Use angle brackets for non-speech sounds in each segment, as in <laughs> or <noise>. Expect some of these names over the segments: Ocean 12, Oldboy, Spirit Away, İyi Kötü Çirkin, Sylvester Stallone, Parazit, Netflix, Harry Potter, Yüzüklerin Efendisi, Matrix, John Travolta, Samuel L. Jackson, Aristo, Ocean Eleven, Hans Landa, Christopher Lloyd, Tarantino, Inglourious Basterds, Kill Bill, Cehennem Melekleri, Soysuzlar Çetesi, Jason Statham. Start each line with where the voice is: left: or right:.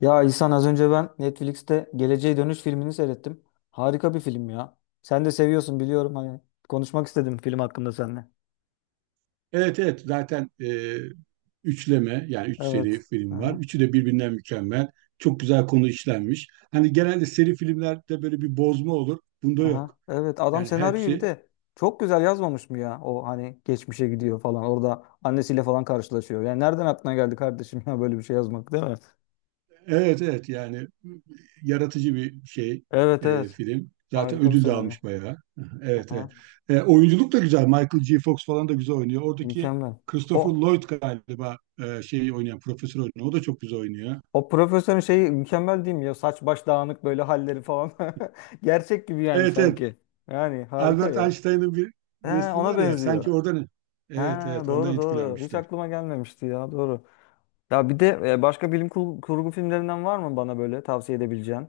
left: Ya İhsan az önce ben Netflix'te Geleceğe Dönüş filmini seyrettim. Harika bir film ya. Sen de seviyorsun, biliyorum hani. Konuşmak istedim film hakkında seninle.
right: Evet evet zaten üçleme yani üç seri
left: Evet.
right: film var.
left: Aha,
right: Üçü de birbirinden mükemmel. Çok güzel konu işlenmiş. Hani genelde seri filmlerde böyle bir bozma olur. Bunda
left: aha.
right: yok.
left: Evet, adam
right: Yani
left: senaryoyu bir
right: hepsi
left: de çok güzel yazmamış mı ya? O hani geçmişe gidiyor falan. Orada annesiyle falan karşılaşıyor. Yani nereden aklına geldi kardeşim ya böyle bir şey yazmak, değil mi?
right: evet evet yani yaratıcı bir şey
left: Evet evet.
right: film. Zaten
left: Harika bir
right: ödül de
left: senaryo.
right: almış bayağı. <laughs> Evet
left: Aha.
right: evet. Oyunculuk da güzel. Michael G. Fox falan da güzel oynuyor. Oradaki
left: Mükemmel.
right: Christopher
left: O
right: Lloyd galiba şeyi oynayan, profesör oynuyor. O da çok güzel oynuyor.
left: O profesörün şeyi mükemmel değil mi ya? Saç baş dağınık böyle halleri falan. <laughs> Gerçek gibi yani,
right: Evet evet
left: sanki. Yani harika
right: Albert
left: ya.
right: Einstein'ın bir
left: He,
right: resmi
left: ona
right: var ya sanki
left: benziyor.
right: oradan, evet
left: Ha,
right: evet, ondan
left: doğru doğru. Hiç
right: etkilenmişler.
left: aklıma gelmemişti ya, doğru. Ya bir de başka bilim kurgu filmlerinden var mı bana böyle tavsiye edebileceğin?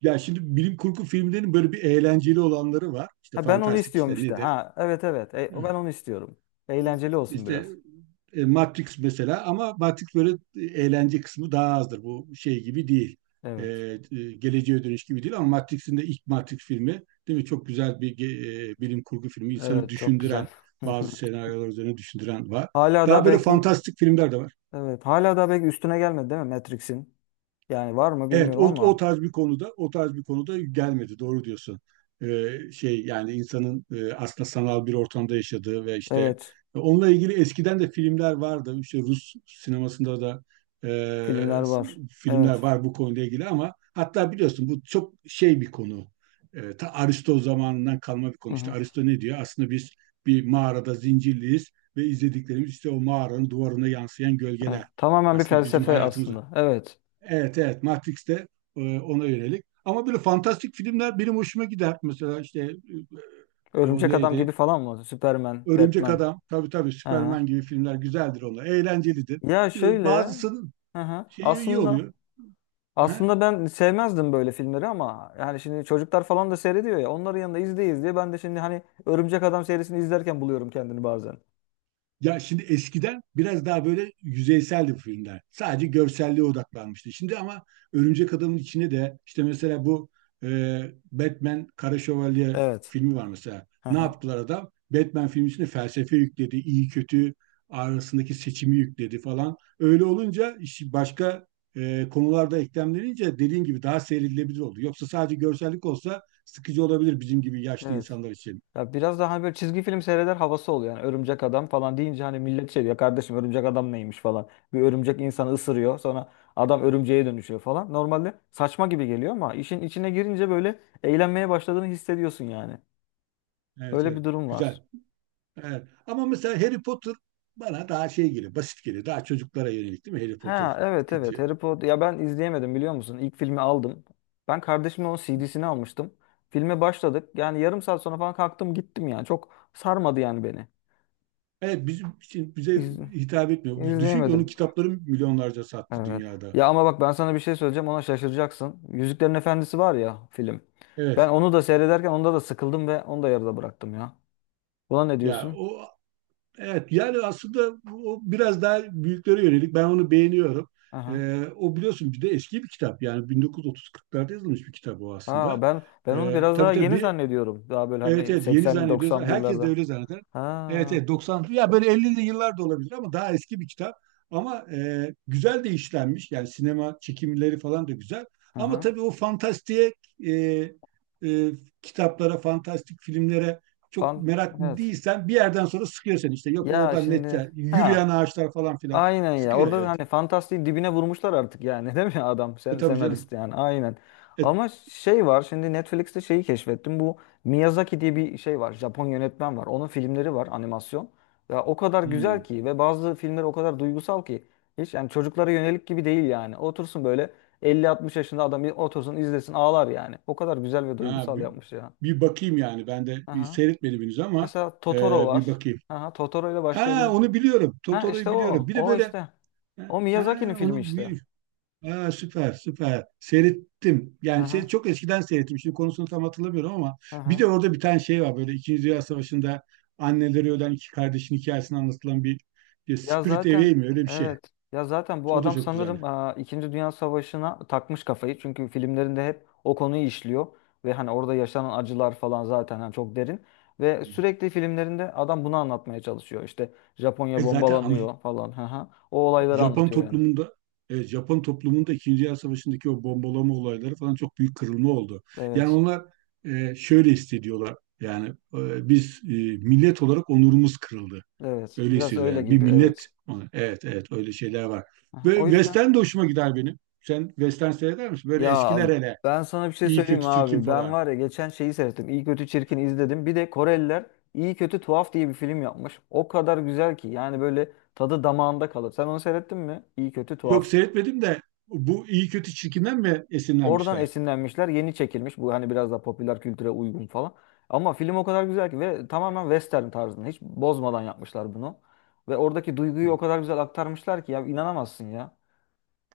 right: Ya şimdi bilim kurgu filmlerinin böyle bir eğlenceli olanları var. İşte
left: Ha, ben onu
right: fantastik,
left: istiyorum
right: işte
left: işte.
right: nedir?
left: Ha evet evet. E, ben onu istiyorum. Eğlenceli olsun
right: İşte
left: biraz.
right: Matrix mesela, ama Matrix böyle eğlence kısmı daha azdır. Bu şey gibi değil.
left: Evet.
right: Geleceğe dönüş gibi değil, ama Matrix'in de ilk Matrix filmi, değil mi? Çok güzel bir bilim kurgu filmi. İnsanı
left: Evet, çok güzel.
right: düşündüren
left: <laughs>
right: bazı senaryolar üzerine düşündüren var.
left: Hala da
right: Daha böyle
left: belki,
right: fantastik filmler de var.
left: evet hala da belki üstüne gelmedi değil mi Matrix'in? Yani var mı
right: Evet,
left: bilmiyorum
right: o
left: ama
right: tarz bir konuda, o tarz bir konuda gelmedi. Doğru diyorsun. Şey yani insanın aslında sanal bir ortamda yaşadığı ve işte
left: evet.
right: onunla ilgili eskiden de filmler vardı. İşte Rus sinemasında da e,
left: Filmler
right: s-
left: var.
right: filmler
left: Evet.
right: var bu konuyla ilgili, ama hatta biliyorsun bu çok şey bir konu. Ta Aristo zamanından kalma bir
left: Hı
right: konu. İşte
left: hı.
right: Aristo ne diyor? Aslında biz bir mağarada zincirliyiz ve izlediklerimiz işte o mağaranın duvarına yansıyan
left: Evet.
right: gölgeler.
left: Tamamen bir
right: Aslında bizim
left: felsefe
right: hayatımız.
left: aslında. Evet.
right: Evet evet Matrix'te ona yönelik. Ama böyle fantastik filmler benim hoşuma gider. Mesela işte o
left: Örümcek Adam
right: neydi?
left: gibi falan mı? Superman,
right: Örümcek
left: Batman.
right: Adam. Tabii tabii,
left: Hı hı.
right: Superman gibi filmler güzeldir onlar. Eğlencelidir.
left: Ya şöyle.
right: Bazısının
left: Hı hı.
right: şeyi iyi
left: Aslında
right: oluyor.
left: aslında ben sevmezdim böyle filmleri ama yani şimdi çocuklar falan da seyrediyor ya. Onların yanında izleyiz diye ben de şimdi hani Örümcek Adam serisini izlerken buluyorum kendini bazen.
right: Ya şimdi eskiden biraz daha böyle yüzeyseldi bu filmler. Sadece görselliğe odaklanmıştı. Şimdi ama Örümcek Adam'ın içinde de işte mesela bu e, Batman Kara Şövalye
left: Evet.
right: filmi var mesela.
left: Hı
right: Ne
left: hı.
right: yaptılar adam? Batman filmi içinde felsefe yükledi, iyi kötü arasındaki seçimi yükledi falan. Öyle olunca işi başka konularda eklemlenince, dediğin gibi, daha seyredilebilir oldu. Yoksa sadece görsellik olsa sıkıcı olabilir bizim gibi yaşlı
left: Evet.
right: insanlar için.
left: Ya biraz daha hani böyle çizgi film seyreder havası oluyor. Yani örümcek adam falan deyince hani millet şey diyor, kardeşim örümcek adam neymiş falan. Bir örümcek insanı ısırıyor, sonra adam örümceğe dönüşüyor falan. Normalde saçma gibi geliyor ama işin içine girince böyle eğlenmeye başladığını hissediyorsun yani.
right: Evet,
left: Öyle
right: evet.
left: bir durum var.
right: Güzel. Evet. Ama mesela Harry Potter bana daha şey geliyor, basit geliyor. Daha çocuklara yönelik değil mi Harry Potter?
left: Ha evet evet,
right: Sıkıcı.
left: Harry Potter ya, ben izleyemedim biliyor musun? İlk filmi aldım. Ben kardeşimle onun CD'sini almıştım. Filme başladık. Yani yarım saat sonra falan kalktım gittim yani. Çok sarmadı yani beni.
right: Evet bizim için, bize
left: İz,
right: hitap etmiyor. Düşün ki onun
left: izleyemedim.
right: kitapları milyonlarca sattı
left: Evet.
right: dünyada.
left: Ya ama bak ben sana bir şey söyleyeceğim, ona şaşıracaksın. Yüzüklerin Efendisi var ya film. Ben
right: Evet.
left: onu da seyrederken onda da sıkıldım ve onu da yarıda bıraktım ya. Buna ne
right: Ya
left: diyorsun?
right: o, evet, yani aslında o biraz daha büyüklere yönelik. Ben onu beğeniyorum.
left: Aha.
right: O, biliyorsun, bir de eski bir kitap. Yani 1930-40'larda yazılmış bir kitap o
left: Ha,
right: aslında.
left: ben onu biraz
right: Tabii.
left: daha yeni
right: tabii
left: zannediyorum. Daha böyle
right: Evet
left: hani
right: evet, yeni
left: 80'li
right: zannediyoruz.
left: 90'lı
right: Herkes de
left: yıllarda.
right: öyle zanneder. Evet
left: Ha.
right: evet, 90 ya böyle 50'li yıllar da olabilir ama daha eski bir kitap. Ama güzel de işlenmiş. Yani sinema çekimleri falan da güzel. Ama
left: Aha.
right: tabii o fantastiğe e, e, kitaplara, fantastik filmlere çok
left: Pan,
right: meraklı
left: evet.
right: değilsen bir yerden sonra sıkıyor seni işte. Yok
left: Ya
right: oradan
left: şimdi
right: nette
left: ha,
right: yürüyen ağaçlar falan filan
left: aynen ya.
right: sıkıyor,
left: Orada da
right: evet.
left: hani fantastiğin dibine vurmuşlar artık yani, <laughs> değil mi adam
right: E
left: sen,
right: tabii
left: senarist
right: canım.
left: yani aynen.
right: E,
left: Ama şey var şimdi, Netflix'te şeyi keşfettim. Bu Miyazaki diye bir şey var. Japon yönetmen var. Onun filmleri var, animasyon. Ya o kadar güzel
right: hmm.
left: ki ve bazı filmler o kadar duygusal ki hiç yani çocuklara yönelik gibi değil yani. Otursun böyle elli 60 yaşında adam, bir otursun izlesin, ağlar yani. O kadar güzel ve
right: Ha,
left: duygusal
right: bir,
left: yapmış ya.
right: bir bakayım, yani ben de bir
left: Aha.
right: seyretmedim henüz ama
left: Mesela Totoro var.
right: bir bakayım.
left: Aha, Totoro ile
right: Ha,
left: başlayabilir.
right: onu biliyorum.
left: Ha işte
right: Totoro'yu biliyorum.
left: o.
right: Bir de
left: O
right: böyle
left: işte.
right: ha,
left: O Miyazaki'nin
right: ha,
left: filmi
right: onu
left: işte.
right: bir ha, süper süper seyrettim. Yani şey,
left: Aha,
right: çok eskiden seyrettim. Şimdi konusunu tam hatırlamıyorum ama bir de
left: aha.
right: orada bir tane şey var, böyle İkinci Dünya Savaşı'nda anneleri ölen iki kardeşin hikayesini anlatılan bir
left: Ya
right: Spirit
left: zaten
right: Away mi öyle bir şey.
left: evet. Ya zaten bu
right: O da
left: adam
right: çok
left: sanırım
right: güzeldi.
left: İkinci Dünya Savaşı'na takmış kafayı. Çünkü filmlerinde hep o konuyu işliyor. Ve hani orada yaşanan acılar falan zaten hani çok derin. Ve
right: Hmm.
left: sürekli filmlerinde adam bunu anlatmaya çalışıyor. İşte Japonya
right: E zaten, ama
left: bombalanıyor falan. Aha. O olayları
right: Japon
left: anlatıyor yani.
right: toplumunda, evet, Japon toplumunda İkinci Dünya Savaşı'ndaki o bombalama olayları falan çok büyük kırılma oldu. Yani
left: Evet.
right: onlar şöyle hissediyorlar. Yani biz millet olarak onurumuz kırıldı.
left: Evet.
right: Öyle
left: Biraz
right: hissediyor
left: öyle
right: yani. Bir
left: gibi.
right: millet,
left: Evet.
right: evet evet, öyle şeyler var.
left: Aha,
right: Ve
left: o yüzden.
right: Western de hoşuma gider benim. Sen Western seyreder misin? Böyle
left: Ya
right: eskiler hele.
left: ben sana bir şey
right: İyi
left: söyleyeyim mi
right: kötü Çirkin
left: abi. Ben
right: falan.
left: var ya, geçen şeyi seyrettim. İyi Kötü Çirkin izledim. Bir de Koreliler İyi Kötü Tuhaf diye bir film yapmış. O kadar güzel ki yani, böyle tadı damağında kalır. Sen onu seyrettin mi? İyi Kötü
right: Yok,
left: Tuhaf.
right: seyretmedim de bu iyi kötü Çirkinden mi
left: Oradan
right: esinlenmişler?
left: esinlenmişler. Yeni çekilmiş. Bu hani biraz daha popüler kültüre uygun falan. Ama film o kadar güzel ki ve tamamen western tarzında. Hiç bozmadan yapmışlar bunu. Ve oradaki duyguyu o kadar güzel aktarmışlar ki ya, inanamazsın ya.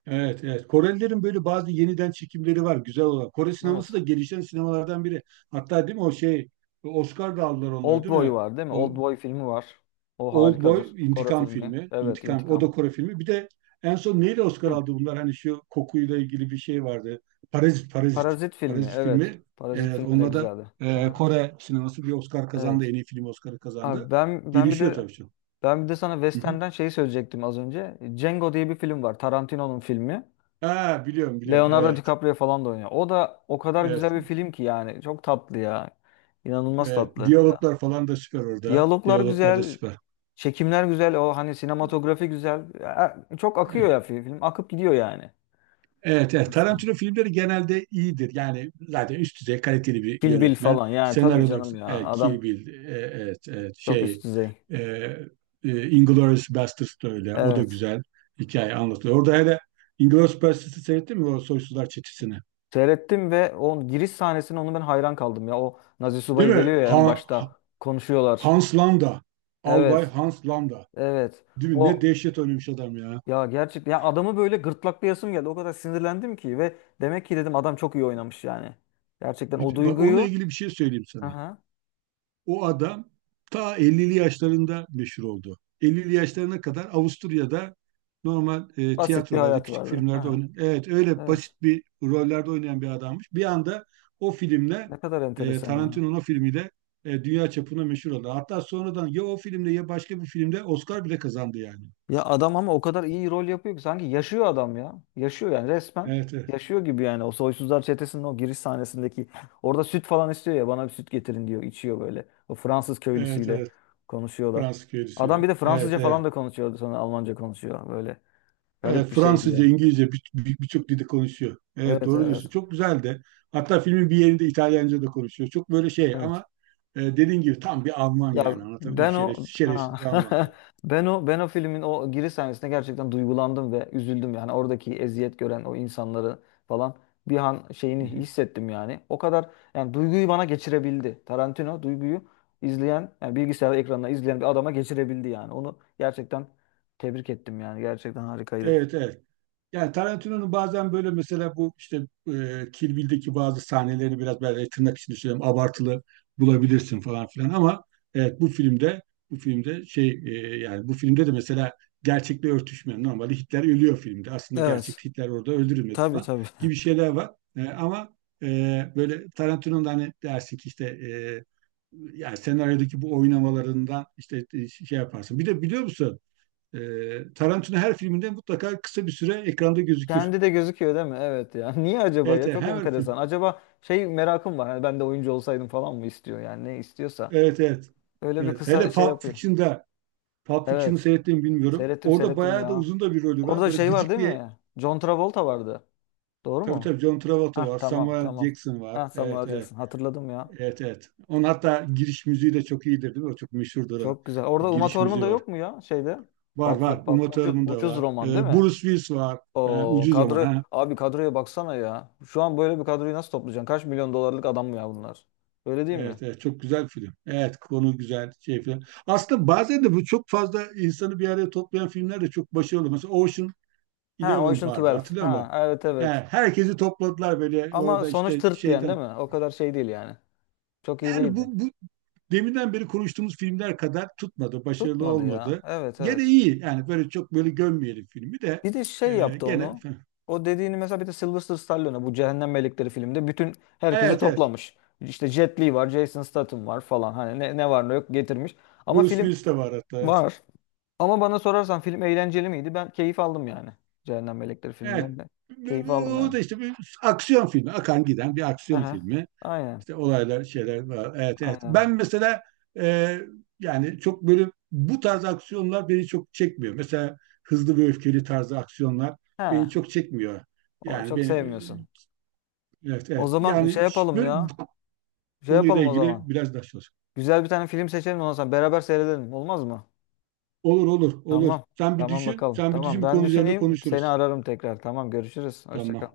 right: Evet, evet. Korelilerin böyle bazı yeniden çekimleri var güzel olan. Kore sineması
left: Evet.
right: da gelişen sinemalardan biri. Hatta değil mi o şey, Oscar da aldılar onlar, değil
left: Oldboy
right: mi?
left: var değil mi?
right: O
left: Oldboy filmi var. O
right: Oldboy
left: harikadır. Kore
right: intikam
left: filmi.
right: filmi,
left: Evet,
right: intikam, o da
left: İntikam.
right: Kore filmi. Bir de en son neyle Oscar
left: Hı.
right: aldı bunlar? Hani şu kokuyla ilgili bir şey vardı. Parazit, Parazit.
left: Parazit filmi.
right: Parazit
left: Evet.
right: filmi.
left: Parazit
right: Evet,
left: filmi de
right: onunla da
left: güzeldi. Aha.
right: Kore sineması bir Oscar kazandı.
left: Evet.
right: En iyi film Oscar'ı kazandı.
left: Abi, ben ben bir
right: Gelişiyor
left: de
right: tabii çok.
left: ben bir de sana
right: Hı hı.
left: Western'den şeyi söyleyecektim az önce. Django diye bir film var. Tarantino'nun filmi.
right: Ha, biliyorum biliyorum.
left: Leonardo
right: Evet.
left: DiCaprio falan da oynuyor. O da o kadar
right: Evet.
left: güzel bir film ki yani. Çok tatlı ya. İnanılmaz
right: Evet,
left: tatlı. Ha.
right: diyaloglar falan da süper orada.
left: Diyaloglar
right: Diyaloglar da
left: güzel.
right: süper.
left: Çekimler güzel. O hani sinematografi güzel. Ya, çok akıyor ya film. Akıp gidiyor yani.
right: Evet, evet.
left: Aslan.
right: Tarantino filmleri genelde iyidir. Yani zaten üst düzey kaliteli bir
left: Kill Bill
right: yönetmen.
left: falan, yani tabii
right: Senaryolar,
left: canım ya,
right: Kill
left: adam
right: Bill, evet, evet,
left: çok
right: şey,
left: üst düzey.
right: e, Inglourious Basterds da öyle. O da
left: Evet.
right: güzel, hikaye anlatılıyor. Orada hele Inglourious Basterds'ı seyrettin mi, o Soysuzlar Çetesi'ni?
left: Seyrettim ve o giriş sahnesine, onu ben hayran kaldım ya. O Nazi
right: Değil
left: subayı
right: mi?
left: geliyor ya en başta, konuşuyorlar.
right: Hans Landa. Albay
left: Evet.
right: Hans Landa.
left: Evet.
right: Değil mi? Ne
left: O
right: dehşet oynamış adam ya.
left: ya gerçekten ya, adamı böyle gırtlaklayasım geldi. O kadar sinirlendim ki, ve demek ki dedim adam çok iyi oynamış yani. Gerçekten o
right: Bak, onunla
left: duyguyu,
right: ilgili bir şey söyleyeyim sana.
left: aha,
right: O adam ta 50'li yaşlarında meşhur oldu. 50'li yaşlarına kadar Avusturya'da normal,
left: basit bir
right: tiyatrolarda,
left: hayat
right: küçük
left: vardı.
right: filmlerde
left: Aha,
right: oynayan, evet öyle
left: evet.
right: basit bir rollerde oynayan bir adammış. Bir anda o filmle,
left: Ne kadar enteresan ya.
right: Tarantino'nun o filmiyle, dünya çapına meşhur oldu. Hatta sonradan ya o filmle ya başka bir filmde Oscar bile kazandı yani.
left: Ya adam ama o kadar iyi rol yapıyor ki sanki yaşıyor adam ya. Yaşıyor yani resmen.
right: Evet, evet,
left: Yaşıyor gibi yani, o Soysuzlar Çetesi'nin o giriş sahnesindeki, orada süt falan istiyor ya, bana bir süt getirin diyor, içiyor böyle. O Fransız
right: evet,
left: köylüsüyle
right: evet.
left: konuşuyorlar.
right: Fransız
left: Adam
right: köylüsüyle.
left: bir de
right: Evet,
left: Fransızca falan
right: evet.
left: da konuşuyordu, sonra Almanca konuşuyor böyle.
right: Evet,
left: Garip bir şeydi
right: Fransızca,
left: yani.
right: İngilizce birçok dilde konuşuyor. Evet,
left: Evet
right: doğru diyorsun.
left: evet.
right: Çok güzel de. Hatta filmin bir yerinde İtalyanca da konuşuyor. Çok böyle şey,
left: Evet.
right: ama dediğin gibi tam bir Alman
left: Ya
right: yani. Anlatabiliyor muyum?
left: ben
right: Şerefsiz,
left: o ha
right: şerefsiz bir Alman. Hı
left: <laughs> ben o filmin o giriş sahnesinde gerçekten duygulandım ve üzüldüm yani, oradaki eziyet gören o insanları falan bir an şeyini
right: hı.
left: hissettim yani. O kadar yani duyguyu bana geçirebildi. Tarantino duyguyu izleyen yani bilgisayar ekranına izleyen bir adama geçirebildi yani. Onu gerçekten tebrik ettim yani. Gerçekten harikaydı.
right: Evet evet. Yani Tarantino'nun bazen böyle mesela bu işte Kill Bill'deki bazı sahnelerini biraz böyle tırnak içinde söylüyorum, abartılı bulabilirsin falan filan, ama evet, bu filmde, şey, yani bu filmde de mesela gerçekle örtüşmeyen, normalde Hitler ölüyor filmde, aslında
left: Evet.
right: gerçekte Hitler orada öldürülmedi
left: Tabii
right: falan
left: tabii.
right: gibi
left: <laughs>
right: şeyler var. Ama böyle Tarantino'nun da, hani dersin ki işte yani senaryodaki bu oynamalarından işte şey yaparsın. Bir de biliyor musun? Tarantino her filminde mutlaka kısa bir süre ekranda gözükür.
left: Kendi de gözüküyor değil mi? Evet ya. <laughs> Niye acaba
right: Evet,
left: ya?
right: evet,
left: Çok
right: her film.
left: enteresan. Acaba şey, merakım var. Hani ben de oyuncu olsaydım falan mı istiyor yani, ne istiyorsa.
right: Evet, evet.
left: Öyle bir
right: Evet.
left: kısa
right: Hele
left: şey
right: Pulp
left: yapıyor.
right: Fiction'da. Pulp Fiction'ı
left: Evet.
right: seyrettiğimi bilmiyorum.
left: Seyrettim
right: Orada
left: seyrettim
right: bayağı da
left: ya.
right: uzun da bir rolü var.
left: Orada
right: Böyle
left: şey var
right: gıcık
left: değil
right: bir.
left: mi? John Travolta vardı. Doğru
right: Tabii
left: mu?
right: tabii, John Travolta
left: Hah
right: var,
left: tamam
right: Samuel
left: tamam.
right: Jackson var.
left: Hah, Samuel
right: Evet,
left: L.
right: evet,
left: Jackson. Hatırladım ya.
right: evet, evet. Onun hatta giriş müziği de çok iyidir, değil mi? O çok meşhurdur o.
left: Çok güzel.
right: Bir
left: Orada Uma
right: giriş
left: Thurman da
right: müziği var.
left: yok mu ya şeyde?
right: Var
left: Pap,
right: var.
left: pap,
right: Uma
left: ucuz,
right: Thurman da
left: ucuz
right: var.
left: roman değil mi?
right: Bruce Willis var. Ha,
left: O
right: ucuz zaman.
left: kadro,
right: Ha.
left: abi kadroya baksana ya. Şu an böyle bir kadroyu nasıl toplayacaksın? Kaç milyon dolarlık adam mı ya bunlar? Öyle değil mi?
right: Evet, evet, çok güzel film. Evet, konu güzel şey film. Aslında bazen de bu çok fazla insanı bir araya toplayan filmler de çok başarılı. Mesela Ocean
left: Ha,
right: Eleven
left: Ocean
right: vardı,
left: 12.
right: hatırlıyor musun?
left: Ha evet
right: He,
left: evet.
right: herkesi topladılar böyle
left: Ama
right: orada
left: sonuç
right: işte
left: tırt diyen değil
right: şeyden.
left: mi? O kadar şey değil yani. Çok iyi değil.
right: Yani bu deminden beri konuştuğumuz filmler kadar tutmadı, başarılı
left: Tutmadı ya.
right: olmadı.
left: Evet
right: Gene
left: evet.
right: iyi yani, böyle çok böyle gömmeyelim filmi de
left: Bir de şey yaptı
right: gene. <laughs>
left: onu. O dediğini mesela, bir de Sylvester Stallone'a bu Cehennem Melekleri filmde bütün herkesi
right: Evet evet,
left: toplamış. İşte Jet Li var, Jason Statham var falan. Hani ne var ne yok getirmiş. Ama
right: Bruce
left: film
right: Willis de var hatta. Evet.
left: var. Ama bana sorarsan film eğlenceli miydi? Ben keyif aldım yani. Cehennem Melekleri filminden
right: Evet.
left: de keyif aldım
right: O
left: yani.
right: da işte bir aksiyon filmi, akan giden bir aksiyon
left: Aha.
right: filmi.
left: Aynen.
right: İşte olaylar, şeyler var. Evet, evet. Ben
left: Aynen.
right: mesela e, yani çok böyle bu tarz aksiyonlar beni çok çekmiyor. Mesela hızlı ve öfkeli tarzı aksiyonlar
left: He.
right: beni çok çekmiyor.
left: O
right: Yani
left: çok
right: beni,
left: sevmiyorsun.
right: evet,
left: O
right: evet.
left: zaman şey
right: Yani
left: yapalım
right: böyle bu
left: ya. Şey
right: konuyla
left: yapalım o
right: ilgili
left: zaman.
right: biraz daha çalış.
left: Güzel bir tane film seçelim, ondan sonra beraber seyredelim. Olmaz mı?
right: Olur, olur, olur.
left: Tamam.
right: Sen bir
left: Tamam
right: düşün,
left: bakalım.
right: sen bir
left: Tamam,
right: düşün, bu
left: ben
right: konu üzerinde
left: düşüneyim. Seni
right: konuşuruz.
left: ararım tekrar. Tamam, görüşürüz. Hoşça
right: Tamam.
left: kal.